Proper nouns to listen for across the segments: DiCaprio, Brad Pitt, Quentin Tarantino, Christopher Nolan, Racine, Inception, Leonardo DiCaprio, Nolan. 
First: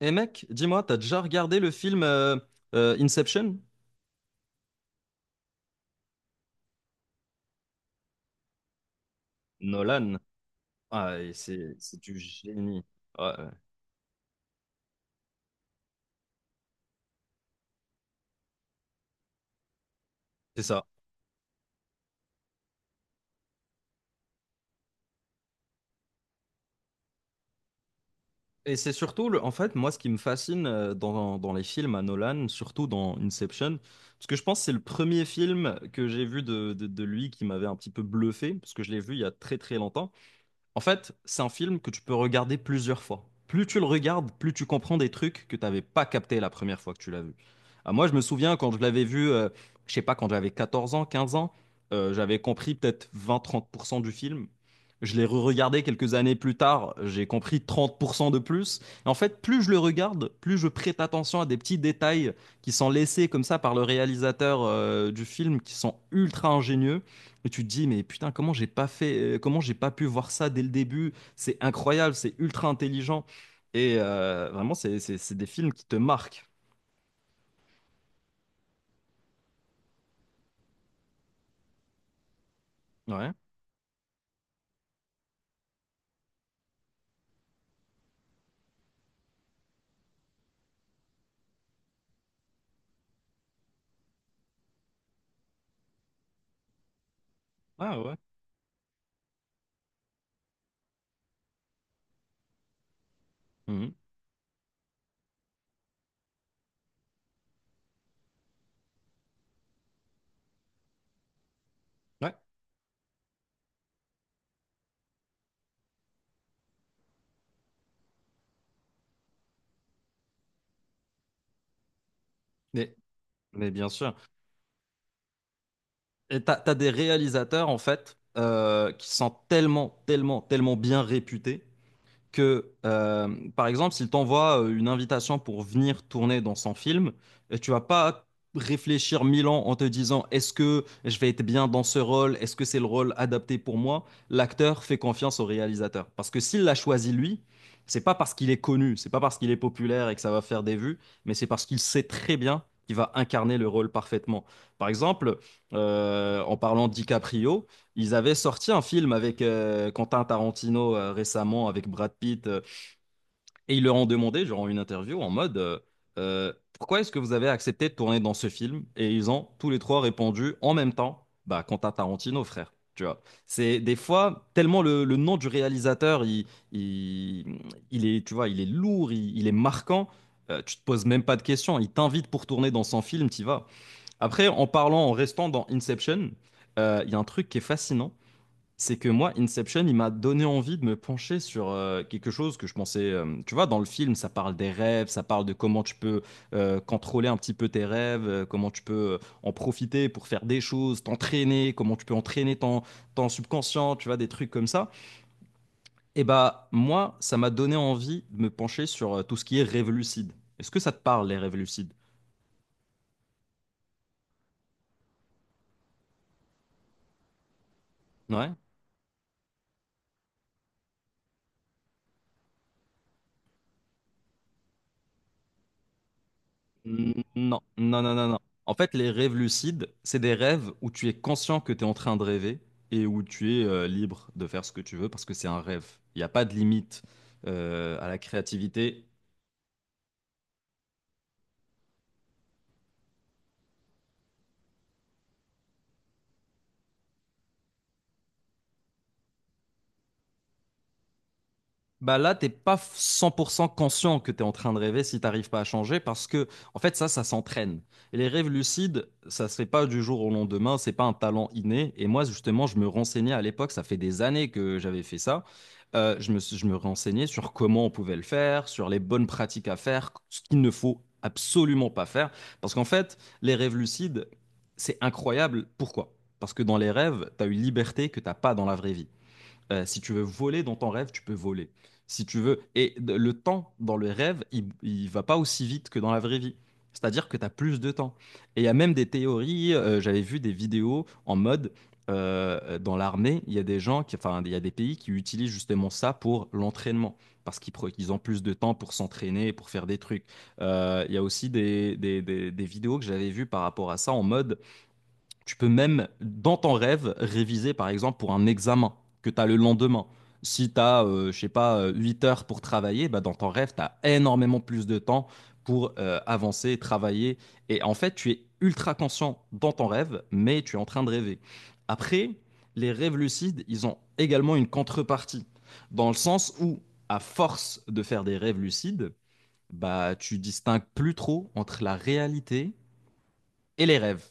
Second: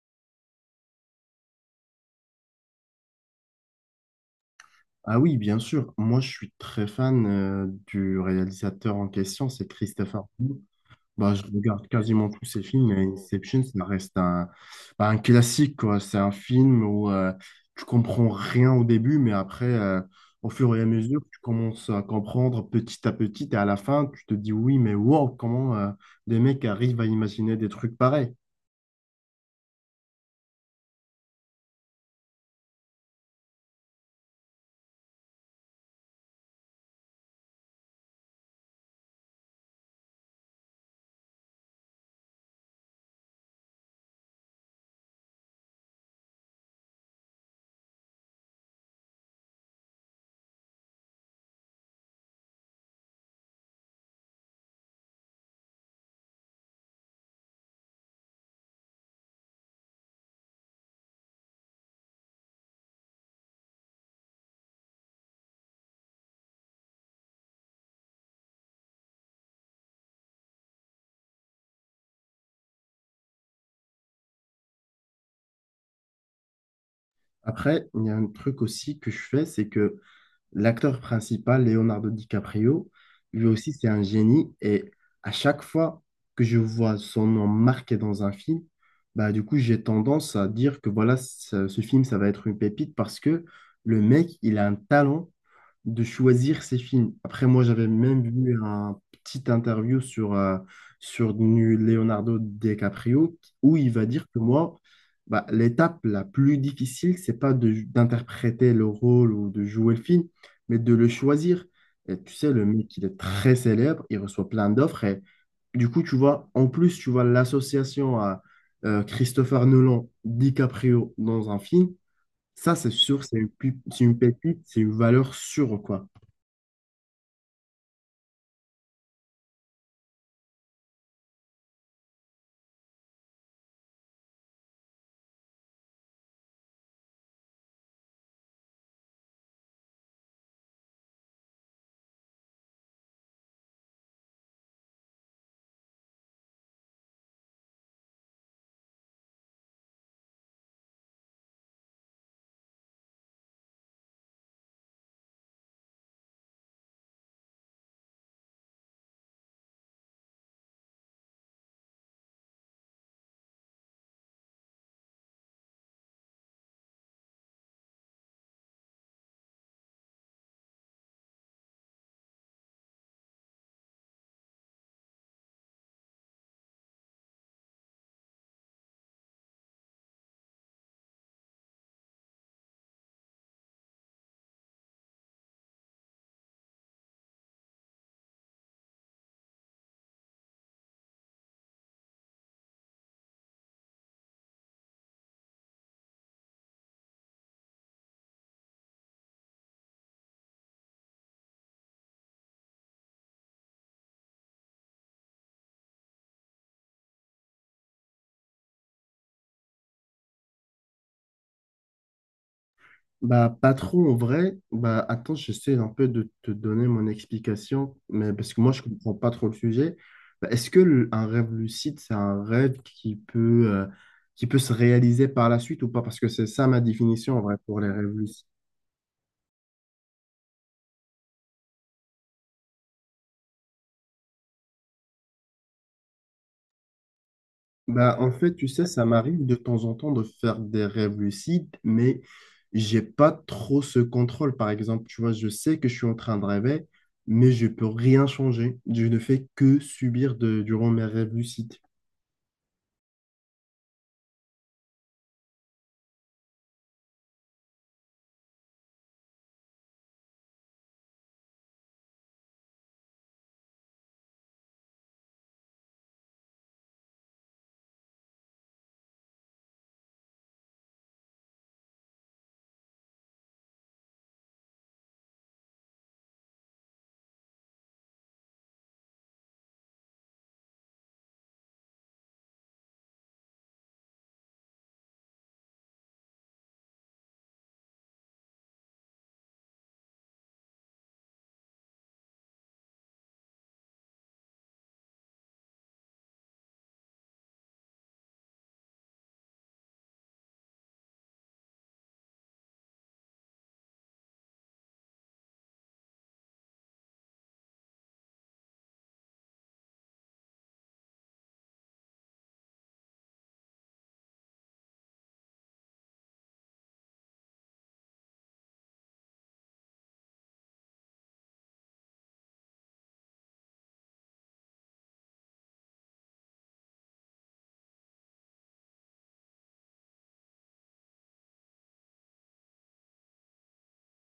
Et mec, dis-moi, t'as déjà regardé le film Inception? Ah oui, bien sûr. Moi, je suis très fan du réalisateur en question, c'est Nolan. Christopher Nolan. Ah, et Bah, je c'est regarde c'est du quasiment tous ses génie. films, mais Ouais, ouais, Inception, ça reste un, bah, un classique, quoi. C'est un film où tu comprends rien au début, mais après, au c'est fur et ça. à mesure, tu commences à comprendre petit à petit, et à la fin, tu te dis oui, mais wow, comment des mecs arrivent à imaginer des trucs pareils. Et c'est surtout, en fait, moi, ce qui me fascine dans les films à Nolan, surtout dans Inception, parce que je pense que c'est le premier film que j'ai vu de lui qui m'avait un petit peu bluffé, parce que je l'ai vu il y a très très longtemps. En fait, c'est un film que tu peux regarder plusieurs fois. Plus tu le regardes, plus tu comprends des trucs que tu n'avais pas capté la première fois que tu l'as vu. Ah, moi, je me souviens quand je l'avais vu, je sais pas, quand j'avais 14 ans, 15 ans, j'avais compris peut-être 20-30% du film. Je l'ai re-regardé quelques années plus tard, j'ai compris 30% de plus. Et en fait, plus je le regarde, plus je prête attention à des petits détails qui sont laissés comme ça par le réalisateur du film, qui sont ultra ingénieux et tu te dis, mais putain, comment j'ai pas fait, comment j'ai pas pu voir ça dès le début? C'est incroyable, c'est ultra intelligent. Et vraiment, c'est des films qui te marquent. Après, il y a un truc aussi que je fais, c'est que l'acteur principal, Leonardo DiCaprio, Ouais. lui aussi, c'est un génie. Et à chaque fois que je vois son nom marqué dans un film, bah, du coup, j'ai tendance à dire que voilà, ce film, ça va être une pépite parce que le mec, il a un talent de choisir ses films. Après, moi, j'avais Ah ouais. même vu un petit interview sur, sur Leonardo DiCaprio où il Mhm. va dire que moi, bah, l'étape la plus difficile, c'est pas de- d'interpréter le rôle ou de jouer le film, mais de le choisir. Et tu Ouais. sais, le mec, il est très célèbre, il reçoit plein d'offres et du coup, tu vois, en plus, tu vois l'association à Christopher Nolan, DiCaprio dans un film, ça, c'est Mais, sûr, c'est une, mais bien c'est sûr. une pépite, c'est une valeur sûre, quoi. Et t'as des réalisateurs, en fait, qui sont tellement, tellement, tellement bien réputés que, par exemple, s'il t'envoie une invitation pour venir tourner dans son film, tu vas pas réfléchir mille ans en te disant est-ce que je vais être bien dans ce rôle, est-ce que c'est le rôle adapté pour moi? L'acteur fait confiance au réalisateur. Parce que s'il l'a choisi lui, c'est pas parce qu'il est connu, c'est pas parce qu'il est populaire et que ça va faire des vues, mais c'est parce qu'il sait très bien qu'il va incarner le rôle parfaitement. Par exemple, en parlant de DiCaprio, ils avaient sorti un film avec Quentin Tarantino récemment, avec Brad Pitt, et ils leur ont demandé, genre en une interview, en mode pourquoi est-ce que vous avez accepté de tourner dans ce film? Et ils ont tous les trois répondu en même temps, bah, Quentin Tarantino, frère. Tu vois, c'est des fois tellement le nom du réalisateur, il, il est, tu vois, il est lourd, il est marquant. Tu te poses même pas de questions. Il t'invite pour tourner dans son film, t'y vas. Après, en parlant, en restant dans Inception, il y a un truc qui est fascinant, c'est que moi, Inception, il m'a donné envie de me pencher sur quelque chose que je pensais. Tu vois, dans le film, ça parle des rêves, ça parle de comment tu peux contrôler un petit peu tes rêves, comment tu peux en profiter pour faire des choses, t'entraîner, comment tu peux entraîner ton subconscient, tu vois, des trucs comme ça. Et bah, moi, ça m'a donné envie de me pencher sur tout ce qui est rêve lucide. Est-ce que ça te parle, les rêves lucides? Bah, pas trop en vrai. Bah, attends, j'essaie un peu de te donner mon explication, mais Ouais. parce que moi, je comprends pas trop le sujet. Bah, est-ce que un rêve lucide, c'est un rêve qui peut se réaliser par la suite ou pas? Parce que c'est ça ma définition en vrai Non, pour les non, rêves non, non, non. lucides. En fait, les rêves lucides, c'est des rêves où tu es conscient que tu es en train de rêver et où tu es libre de faire ce que tu veux parce que c'est un rêve. Il n'y a pas de limite à Bah, la en fait, tu sais, créativité. ça m'arrive de temps en temps de faire des rêves lucides, mais j'ai pas trop ce contrôle. Par exemple, tu vois, je sais que je suis en train de rêver, mais je peux rien changer. Je ne fais que subir de, durant mes rêves lucides. Bah là, t'es pas 100% conscient que t'es en train de rêver si t'arrives pas à changer parce que, en fait, ça s'entraîne. Et les rêves lucides, ça se fait pas du jour au lendemain, c'est pas un talent inné. Et moi, justement, je me renseignais à l'époque, ça fait des années que j'avais fait ça. Je me renseignais sur comment on pouvait le faire, sur les bonnes pratiques à faire, ce qu'il ne faut absolument pas faire. Parce qu'en fait, les rêves lucides, c'est incroyable. Pourquoi? Parce que dans les rêves, t'as une liberté que t'as pas dans la vraie vie. Si tu veux voler dans ton rêve, tu peux voler. Si tu veux. Et le temps dans le rêve, il va pas aussi vite que dans la vraie vie. C'est-à-dire que tu as plus de temps. Et il y a même des théories, j'avais vu des vidéos en mode dans l'armée, il y a des gens qui, enfin, il y a des pays qui utilisent justement ça pour l'entraînement. Parce qu'ils ils ont plus de temps pour s'entraîner, pour faire des trucs. Il y a aussi des vidéos que j'avais vues par rapport à ça en mode tu peux même, dans ton rêve, réviser, par exemple, pour un examen que tu as le lendemain. Si tu as, je sais pas, 8 heures pour travailler, bah, dans ton rêve, tu as énormément plus de temps pour avancer, travailler. Et en fait, tu es ultra conscient dans ton rêve, mais tu es en train de rêver. Après, les rêves lucides, ils ont également une contrepartie, dans le sens où, à force de faire des rêves lucides, bah, tu distingues plus trop entre la réalité et les rêves.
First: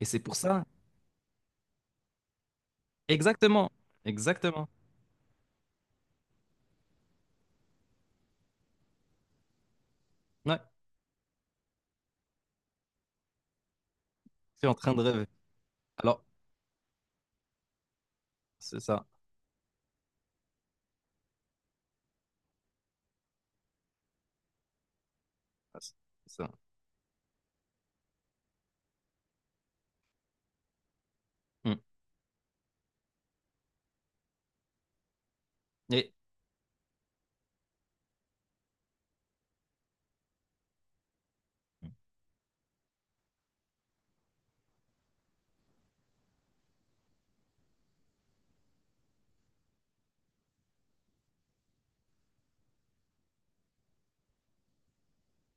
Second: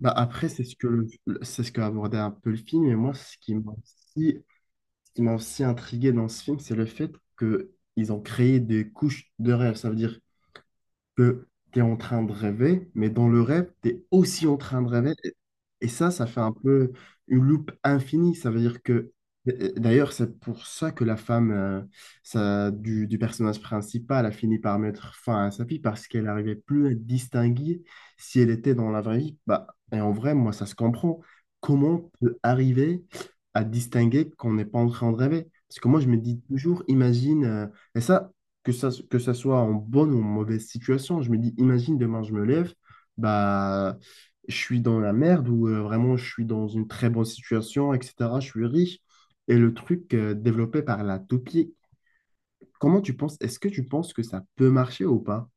Et Bah c'est pour après, ça. c'est ce que c'est ce qu'a abordé un peu le film. Et moi, ce qui Exactement, m'a aussi, exactement. ce qui m'a aussi intrigué dans ce film, c'est le fait que ils ont créé des couches de rêve. Ça veut dire Ouais, que tu es en train de rêver, mais dans le rêve, tu es aussi en je suis en train de train de rêver. rêver. Et ça, Alors, ça fait un peu une loupe infinie. Ça veut c'est dire ça. que, d'ailleurs, c'est pour ça que la femme ça, du personnage principal a fini par mettre fin à sa vie, C'est parce qu'elle ça. n'arrivait plus à distinguer si elle était dans la vraie vie. Bah, et en vrai, moi, ça se comprend. Mm. Comment on peut arriver à distinguer qu'on n'est pas en train de rêver? Parce que moi, je Et, me dis toujours, imagine, et ça, que ça soit en bonne ou en mauvaise situation. Je me dis, imagine demain, je me lève, bah, je suis dans la merde ou vraiment je suis dans une très bonne situation, etc. Je suis riche. Et le truc développé par la toupie, comment tu penses, est-ce que tu penses que ça peut marcher ou pas?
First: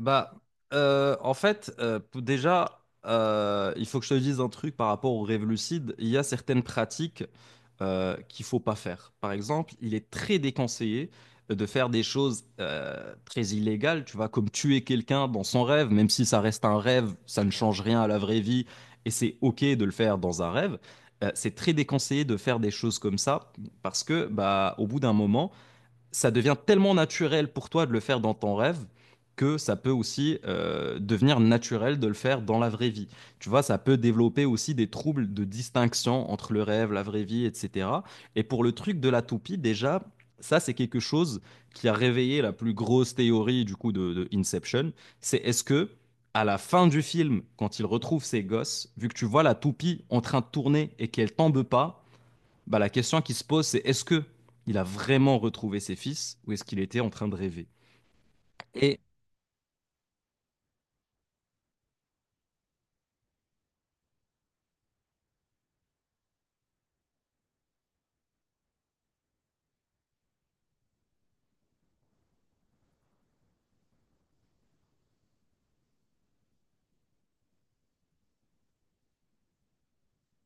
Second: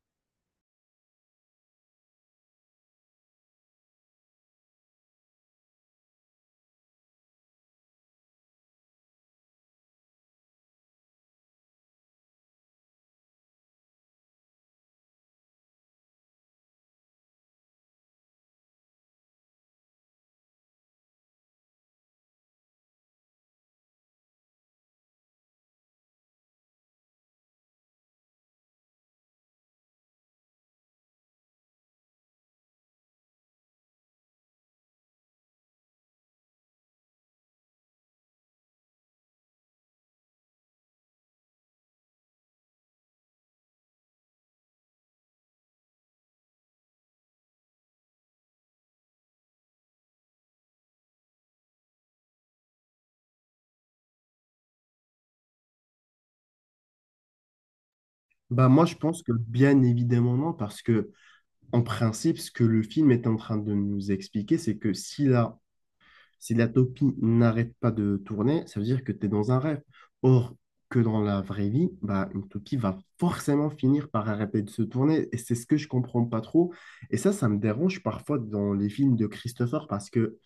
bah, en fait, déjà, il faut que je te dise un truc par rapport aux rêves lucides. Il y a certaines pratiques qu'il faut pas faire. Par exemple, il est très déconseillé de faire des choses très illégales, tu vois, comme tuer quelqu'un dans son rêve, même si ça reste un rêve, ça ne change rien à la vraie vie, et c'est OK de le faire dans un rêve. C'est très déconseillé de faire des choses comme ça, parce que, bah, au bout d'un moment, ça devient tellement naturel pour toi de le faire dans ton rêve que ça peut aussi devenir naturel de le faire dans la vraie vie. Tu vois, ça peut développer aussi des troubles de distinction entre le rêve, la vraie vie, etc. Et pour le truc de la toupie, déjà, ça, c'est quelque chose qui a réveillé la plus grosse théorie du coup de Inception. C'est est-ce que à la fin du film, quand il retrouve ses gosses, vu que tu vois la toupie en train de tourner et qu'elle tombe pas, bah, la question qui se pose, c'est est-ce que il a vraiment retrouvé ses fils ou est-ce qu'il était en train de rêver. Bah, moi, je Et. pense que bien évidemment non, parce que en principe, ce que le film est en train de nous expliquer, c'est que si là, si la toupie n'arrête pas de tourner, ça veut dire que tu es dans un rêve. Or, que dans la vraie vie, bah, une toupie va forcément finir par arrêter de se tourner. Et c'est ce que je comprends pas trop. Et ça me dérange parfois dans les films de Christopher parce que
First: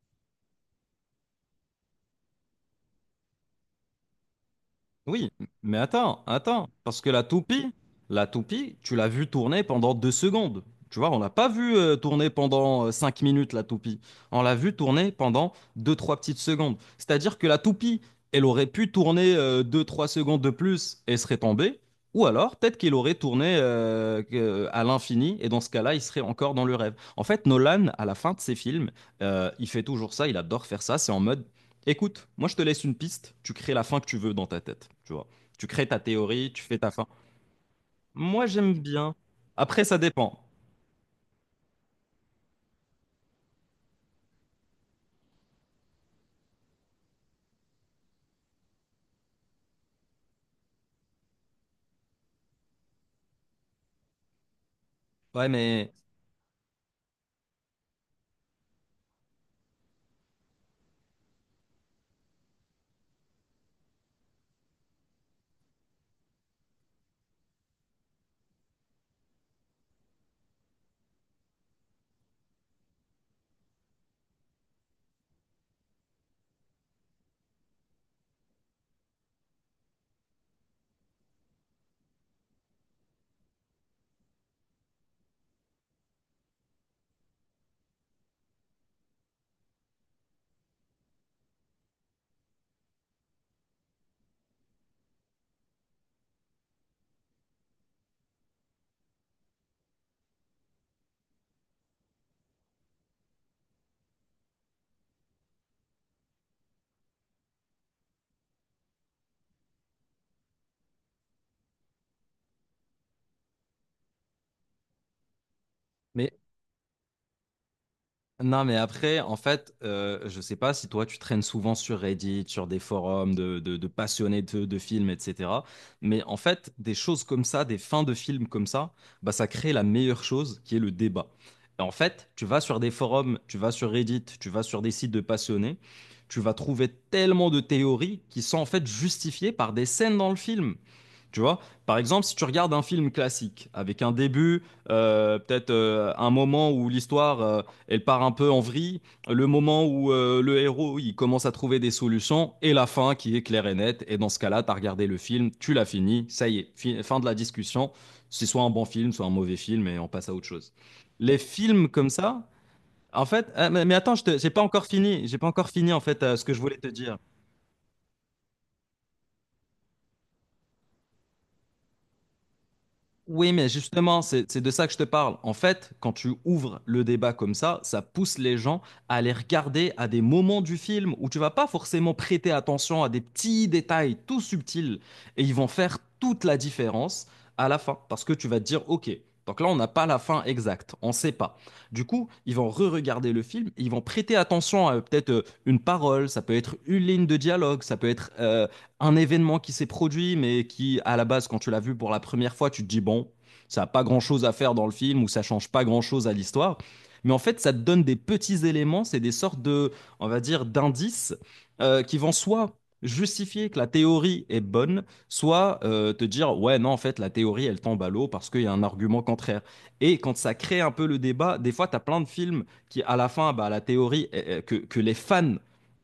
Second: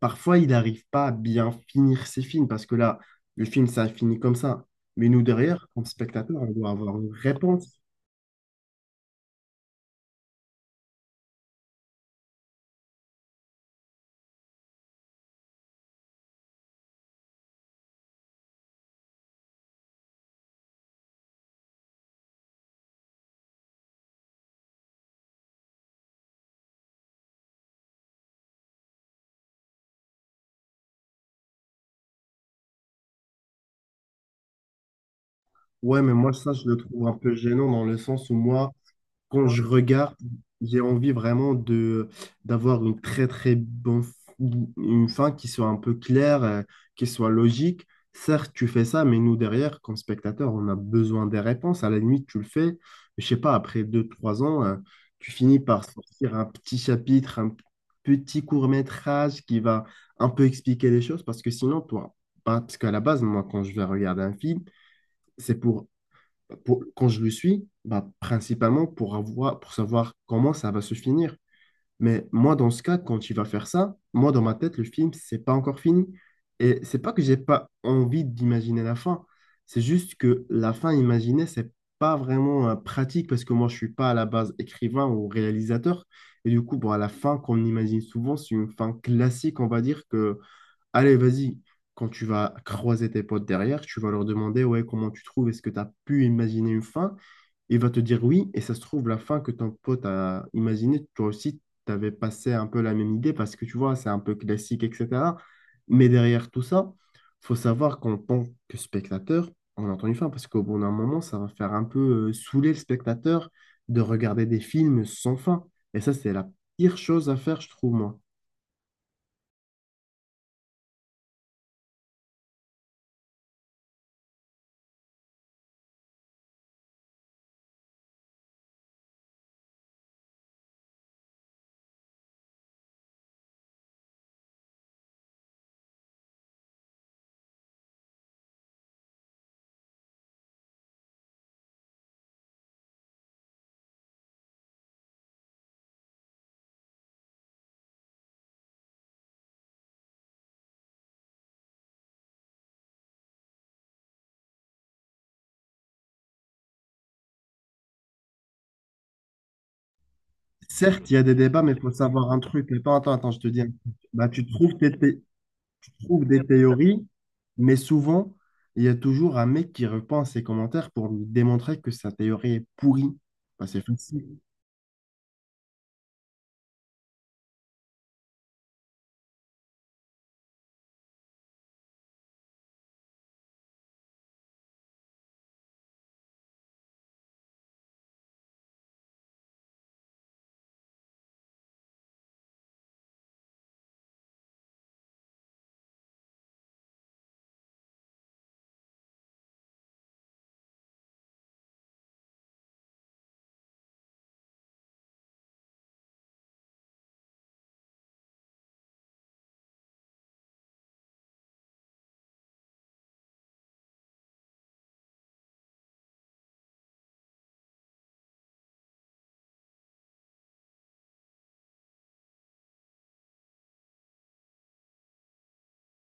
parfois, il n'arrive pas à bien finir ses films. Parce que là, le film, ça finit comme ça. Mais nous, Oui, derrière, mais comme attends, spectateurs, on attends, doit avoir parce que une réponse. la toupie, tu l'as vue tourner pendant 2 secondes. Tu vois, on l'a pas vue tourner pendant 5 minutes, la toupie. On l'a vue tourner pendant deux, trois petites secondes. C'est-à-dire que la toupie, elle aurait pu tourner deux, trois secondes de plus et serait tombée, ou alors peut-être qu'elle aurait tourné à l'infini, et dans ce cas-là, il serait encore dans le rêve. En fait, Nolan, à la fin de ses films, il fait toujours ça, il adore faire ça. C'est en mode, écoute, moi je te laisse une piste, tu crées la fin que tu veux dans ta tête, tu vois. Tu crées ta Ouais, mais moi, théorie, ça, tu je le fais ta fin. trouve un peu gênant dans le sens où Moi moi, j'aime bien. quand ouais, je Après ça regarde, dépend. j'ai envie vraiment de d'avoir une très très bonne une fin qui soit un peu claire, qui soit logique. Certes, tu fais ça, mais nous derrière, comme spectateurs, on a besoin des réponses. À la limite, tu le fais, je sais pas, après deux, trois ans, tu Ouais, finis par mais sortir un petit chapitre, un petit court-métrage qui va un peu expliquer les choses, parce que sinon, toi, parce qu'à la base, moi, quand je vais regarder un film, c'est pour quand je le suis, bah, principalement pour avoir, pour savoir comment ça va se finir. Mais moi, dans ce cas, quand il va faire ça, moi, dans ma tête, le film, c'est pas encore fini. Et c'est pas que j'ai pas envie d'imaginer la fin. C'est juste que la fin imaginée, c'est pas vraiment pratique parce que moi, je suis pas à la base écrivain ou réalisateur. Et du coup, bon, à la fin qu'on imagine souvent, c'est une fin classique, on va dire, que allez, vas-y. Quand tu vas croiser tes potes derrière, tu vas leur demander, ouais, comment tu trouves, est-ce que tu as pu imaginer une fin? Il va te dire oui, et ça se trouve, la fin que ton pote a imaginée, toi aussi, tu avais passé un peu la même idée parce que tu vois, c'est un peu classique, etc. Mais derrière tout ça, faut savoir qu'en tant que spectateur, on entend une fin parce qu'au bout d'un moment, ça va faire un peu saouler le spectateur de regarder des films sans fin. Et ça, mais c'est la pire chose à faire, je trouve, moi. Non, mais après, en fait, je sais pas si toi, tu traînes souvent sur Reddit, sur des forums de passionnés de films, etc. Mais en fait, des choses comme ça, des fins de films comme ça, bah, ça crée la meilleure chose qui est le débat. Et en fait, tu vas sur des forums, tu vas sur Reddit, tu vas sur des sites de passionnés, tu vas trouver tellement de théories qui sont en fait justifiées par des scènes dans le film. Tu vois, par exemple, si tu regardes un film classique avec un début, peut-être un moment où l'histoire elle part un peu en vrille, le moment où le héros il commence à trouver des solutions et la fin qui est claire et nette. Et dans ce cas-là, tu as regardé le film, tu l'as fini, ça y est, fin de la discussion. C'est soit un bon film, soit un mauvais film et on passe à autre chose. Certes, il y a des Les débats, mais il films faut comme savoir un ça, truc. Mais attends, en attends, je fait, te dis un ah, truc. mais attends, Bah, tu j'ai pas trouves encore tes thé- fini, j'ai pas encore tu fini en fait trouves ce des que je voulais te théories, dire. mais souvent, il y a toujours un mec qui reprend ses commentaires pour lui démontrer que sa théorie est pourrie. Oui, Bah, mais c'est justement, facile. c'est de ça que je te parle. En fait, quand tu ouvres le débat comme ça pousse les gens à aller regarder à des moments du film où tu vas pas forcément prêter attention à des petits détails tout subtils, et ils vont faire toute la différence à la fin, parce que tu vas te dire, OK, donc là, on n'a pas la fin exacte, on sait pas. Du coup, ils vont re-regarder le film, et ils vont prêter attention à peut-être une parole, ça peut être une ligne de dialogue, ça peut être un événement qui s'est produit, mais qui, à la base, quand tu l'as vu pour la première fois, tu te dis, bon, ça n'a pas grand-chose à faire dans le film, ou ça ne change pas grand-chose à l'histoire. Mais en fait, ça te donne des petits éléments, c'est des sortes de, on va dire, d'indices qui vont soit justifier que la théorie est bonne, soit te dire ouais non, en fait la théorie elle tombe à l'eau parce qu'il y a un argument contraire. Et quand ça crée un peu le débat, des fois tu as plein de films qui à la fin bah, la théorie que les fans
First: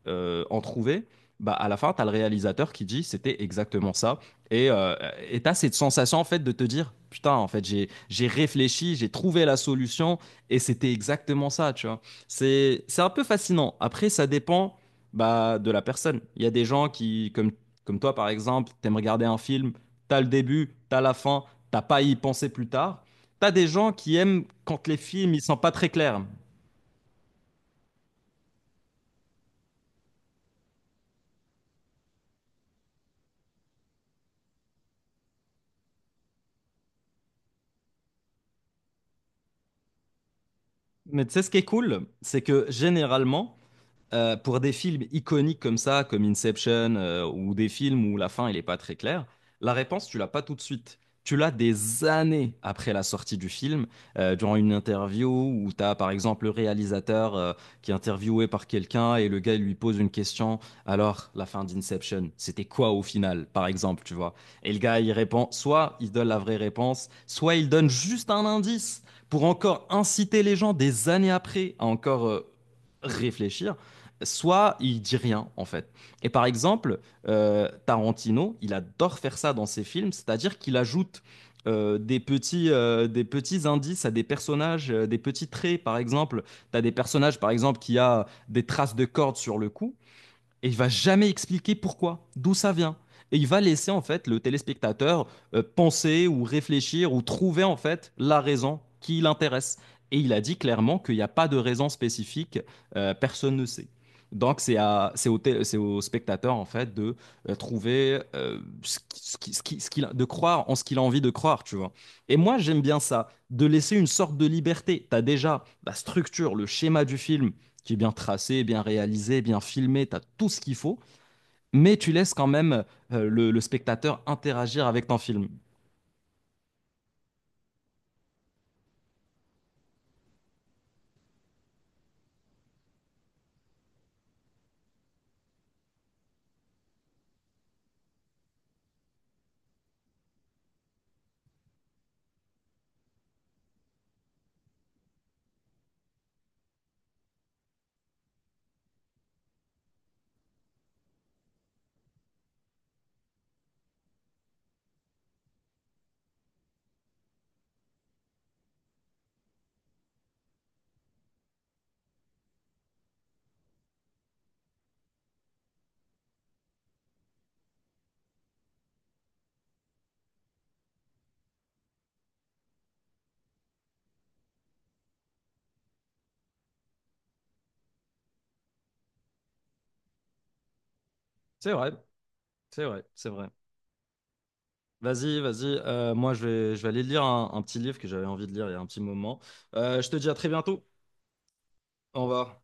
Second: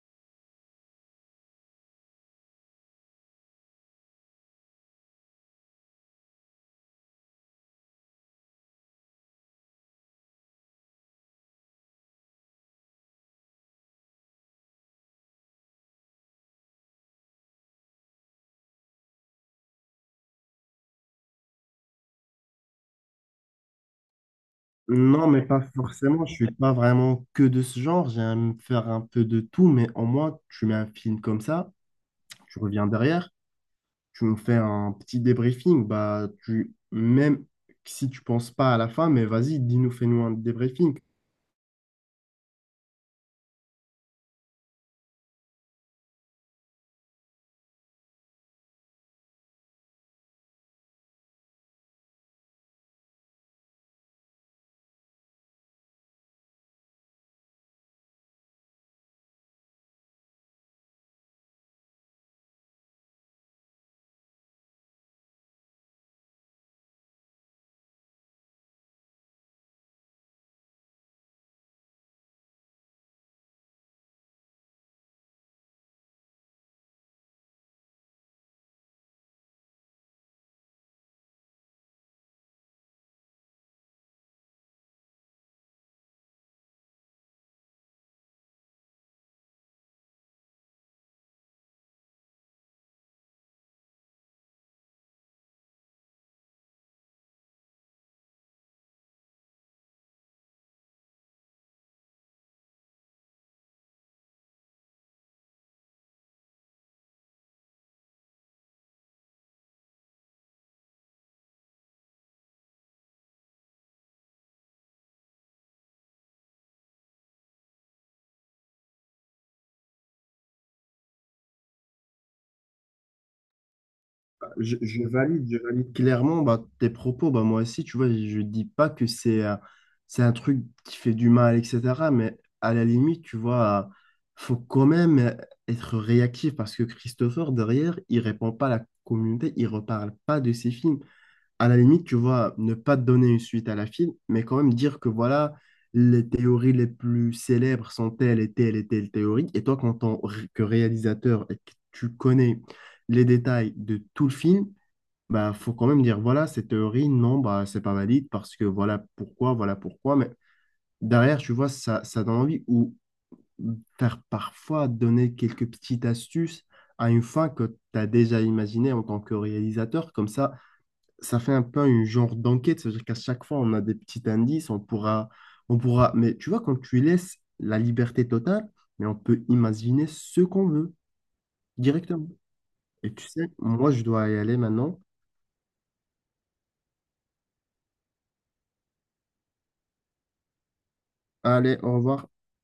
ont trouvé, bah, à la fin, tu as le réalisateur qui dit c'était exactement ça. Et euh, et tu as cette sensation en fait de te dire putain, en fait, j'ai réfléchi, j'ai trouvé la solution, et c'était exactement ça, tu vois. C'est un peu fascinant. Après, ça dépend bah, de la personne. Il y a des gens qui, comme toi par exemple, t'aimes regarder un film, t'as le début, t'as la fin, t'as pas à y penser plus tard. T'as des gens qui aiment quand les Non, films ils mais sont pas pas très clairs. forcément. Je suis pas vraiment que de ce genre. J'aime faire un peu de tout, mais au moins, tu mets un film comme ça, tu reviens derrière, tu me fais un petit débriefing. Bah, tu, même si tu penses pas à la fin, mais vas-y, dis-nous, fais-nous un débriefing. Mais tu sais ce qui est cool, c'est que généralement, pour des films iconiques comme ça, comme Inception, ou des films où la fin, elle n'est pas très claire, la réponse, tu l'as pas tout de suite. Tu l'as des années après la sortie du film, durant une interview où tu as par exemple le réalisateur qui est interviewé par quelqu'un, et le gars lui pose une question. Alors, la fin d'Inception, c'était quoi au final, par exemple, tu vois? Et le gars, il répond, soit il donne la vraie réponse, soit il donne juste un indice pour encore inciter les gens des années après à encore réfléchir, soit il dit rien en fait. Et par exemple, Tarantino, il adore faire ça dans ses films, c'est-à-dire qu'il ajoute des petits indices à des personnages, des petits traits par exemple. Tu as des personnages par exemple qui a des traces de cordes sur le cou, et il va jamais expliquer pourquoi, d'où ça vient. Et il va laisser en fait le téléspectateur penser ou réfléchir ou trouver en fait la raison qui l'intéresse. Et il a dit clairement qu'il n'y a pas de raison spécifique, personne ne sait. Donc c'est à- c'est au, té- c'est au spectateur en fait de trouver ce qui- ce qui- ce qui- ce qu'il a- de croire en ce qu'il a envie de croire, tu vois. Et moi j'aime bien ça, de laisser une sorte de liberté. T'as déjà la structure, le schéma du film qui est bien tracé, bien réalisé, bien filmé, tu as tout ce qu'il faut, mais tu laisses quand même le spectateur Je, interagir je avec ton valide, film. je valide clairement bah, tes propos. Bah, moi aussi, tu vois, je dis pas que c'est un truc qui fait du mal, etc. Mais à la limite, tu vois, faut quand même être réactif parce que Christopher, derrière, il répond pas à la communauté, il reparle pas de ses films à la limite, tu vois, ne pas donner une suite à la film, mais quand même dire que voilà, les théories les plus célèbres sont telles et telles et telles théories. Et toi, quand que réalisateur et que tu connais les détails de tout le film, bah, faut quand même dire voilà, cette théorie, non, bah, c'est pas valide parce que voilà pourquoi, voilà pourquoi. Mais derrière, tu vois, ça donne envie ou faire parfois donner quelques petites astuces à une fin que tu as déjà imaginée en tant que réalisateur. Comme ça fait un peu un genre d'enquête, c'est-à-dire qu'à chaque fois, on a des petits indices, on pourra, mais tu vois, quand tu laisses la liberté totale, mais on peut imaginer ce qu'on veut C'est vrai, directement. c'est vrai, Et tu c'est vrai. sais, moi, je dois y aller maintenant. Vas-y, vas-y. Moi, je vais aller lire un petit livre que j'avais envie de lire il y a un petit moment. Je te dis à très bientôt. Allez, au Au revoir. revoir.